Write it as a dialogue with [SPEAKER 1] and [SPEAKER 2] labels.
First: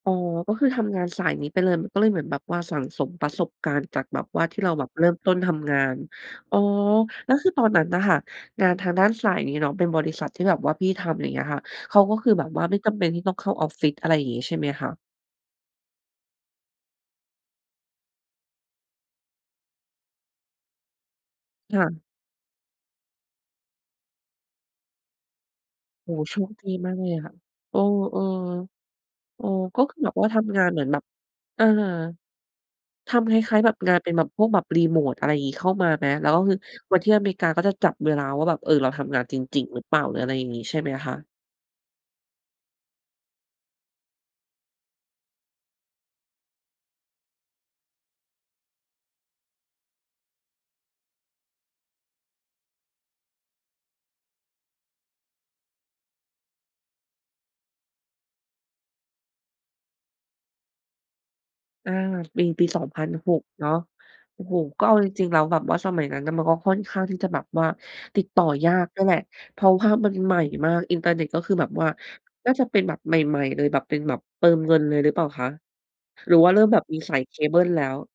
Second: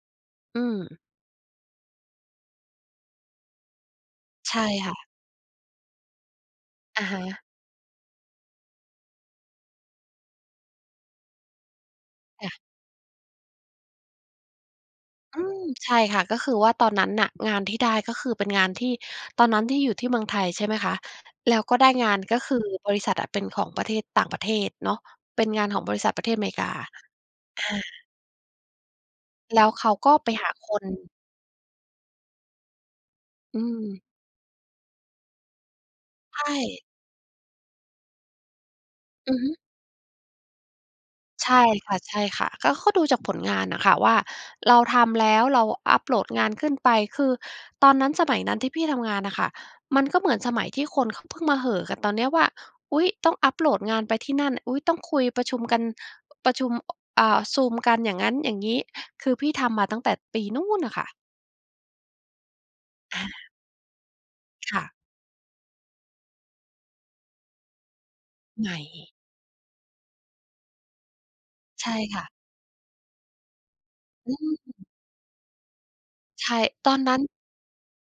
[SPEAKER 1] อ๋อ ก็
[SPEAKER 2] อื
[SPEAKER 1] คือท
[SPEAKER 2] ม
[SPEAKER 1] ำงานสายนี้ไปเลย มันก็เลยเหมือนแบบว่าสั่งสมประสบการณ์ จากแบบว่า
[SPEAKER 2] ใ
[SPEAKER 1] ท
[SPEAKER 2] ช
[SPEAKER 1] ี่
[SPEAKER 2] ่
[SPEAKER 1] เราแบ
[SPEAKER 2] ค
[SPEAKER 1] บ
[SPEAKER 2] ่
[SPEAKER 1] เ
[SPEAKER 2] ะ
[SPEAKER 1] ริ่มต้นทำงาน อ๋อ
[SPEAKER 2] อะฮ
[SPEAKER 1] แล้ว
[SPEAKER 2] ะ
[SPEAKER 1] คือตอนนั้นน่ะค่ะ งานทางด้านสายนี้เนาะ เป็นบริษัทที่แบบว่าพี่ทำ อย่างเงี้ยค่ะ เขาก็คือแบ
[SPEAKER 2] จ้
[SPEAKER 1] บ
[SPEAKER 2] ะ
[SPEAKER 1] ว่าไม่จำเป็นที่ต้องเข้าออฟฟิศ อะไรอย่างนี้ใช่ไหมคะ?
[SPEAKER 2] อืม ใช่ค่ะ ก็คือว่าตอนนั้นน่ะ งานที่ได้ ก็คือเป็นงานที่ ตอนนั้นที่อยู่ที่เมืองไทย ใช่ไหมคะ แล้วก
[SPEAKER 1] ค
[SPEAKER 2] ็
[SPEAKER 1] ่
[SPEAKER 2] ได้
[SPEAKER 1] ะ
[SPEAKER 2] งาน ก็คือบริษัทอะเป็นของประเทศ ต่างประเทศเนาะ เป็นงานของบริษ
[SPEAKER 1] โอ
[SPEAKER 2] ัท
[SPEAKER 1] ้โ
[SPEAKER 2] ป
[SPEAKER 1] ฮ
[SPEAKER 2] ระเท
[SPEAKER 1] โช
[SPEAKER 2] ศอเม
[SPEAKER 1] ค
[SPEAKER 2] ริก
[SPEAKER 1] ด
[SPEAKER 2] า
[SPEAKER 1] ีมากเลยอะค่ะ
[SPEAKER 2] อ
[SPEAKER 1] เอ
[SPEAKER 2] า
[SPEAKER 1] อ ๆ เออ
[SPEAKER 2] แล้ว
[SPEAKER 1] ก
[SPEAKER 2] เ
[SPEAKER 1] ็
[SPEAKER 2] ข
[SPEAKER 1] ค
[SPEAKER 2] า
[SPEAKER 1] ือแ
[SPEAKER 2] ก
[SPEAKER 1] บ
[SPEAKER 2] ็
[SPEAKER 1] บว่
[SPEAKER 2] ไ
[SPEAKER 1] า
[SPEAKER 2] ป
[SPEAKER 1] ท
[SPEAKER 2] หา
[SPEAKER 1] ำงาน
[SPEAKER 2] ค
[SPEAKER 1] เหมื
[SPEAKER 2] น
[SPEAKER 1] อนแบบ อะฮะ ทำคล้
[SPEAKER 2] อ
[SPEAKER 1] า
[SPEAKER 2] ื
[SPEAKER 1] ย ๆ แบบงาน
[SPEAKER 2] ม
[SPEAKER 1] เป็นแบบพวกแบบ remote อะไรอย่างงี้ เข้ามาไหม แล้ว
[SPEAKER 2] ใช
[SPEAKER 1] ก็คือ
[SPEAKER 2] ่
[SPEAKER 1] วันที่อเมริกา ก็จะจับเวลาว่าแบบเออเราทำงาน
[SPEAKER 2] อื
[SPEAKER 1] จ
[SPEAKER 2] อฮึ
[SPEAKER 1] ริง ๆ หรือเปล่า หรืออะไรอย่างนี้ใช่ไหมคะ?
[SPEAKER 2] ใช่ค่ะ ใช่ค่ะ ก็เขาดูจากผลงานน่ะค่ะว่า เราทำแล้วเราอัปโหลดงานขึ้นไป คือตอนนั้นสมัยนั้นที่พี่ทำงานน่ะค่ะ มันก็เหมือนสมัยที่คนเขาเพิ่งมาเห่อกันตอนนี้ว่า อุ๊ย! ต้องอัปโหลดงานไปที่นั่น อุ๊ย! ต้องคุยประชุมกัน ประชุม อ่า ซูมกัน อย่างงั้นอย่างงี้ คือพี่ทำมาตั้งแต่ปีนู่นน่ะค่ะ
[SPEAKER 1] อา ปี ปี สองพัน
[SPEAKER 2] อา
[SPEAKER 1] หก เนาะ โอ้โฮ
[SPEAKER 2] ค่
[SPEAKER 1] ก็เอ
[SPEAKER 2] ะ
[SPEAKER 1] าจริง ๆ แล้วแบบว่าสมัยนั้นน่ะ มันก็ค่อนข้างที่จะแบบว่าติดต่อ
[SPEAKER 2] ให
[SPEAKER 1] ย
[SPEAKER 2] ม
[SPEAKER 1] า
[SPEAKER 2] ่
[SPEAKER 1] กด้วยแหละ เพราะว่ามันใหม่มาก อินเทอร์เน็ต ก็คือแบบว
[SPEAKER 2] ใ
[SPEAKER 1] ่
[SPEAKER 2] ช
[SPEAKER 1] า
[SPEAKER 2] ่ค่ะ
[SPEAKER 1] น่าจะเป็นแบบใหม่ ๆ เลย แบบเป็นแบบ
[SPEAKER 2] อื
[SPEAKER 1] เติมเงิน
[SPEAKER 2] ม
[SPEAKER 1] เลยหรือเปล่าคะ? หรือ
[SPEAKER 2] ใ
[SPEAKER 1] ว
[SPEAKER 2] ช
[SPEAKER 1] ่าเ
[SPEAKER 2] ่
[SPEAKER 1] ริ่มแบบ
[SPEAKER 2] ตอ
[SPEAKER 1] มี
[SPEAKER 2] นน
[SPEAKER 1] ส
[SPEAKER 2] ั
[SPEAKER 1] า
[SPEAKER 2] ้น
[SPEAKER 1] ยเคเบิลแล้ว?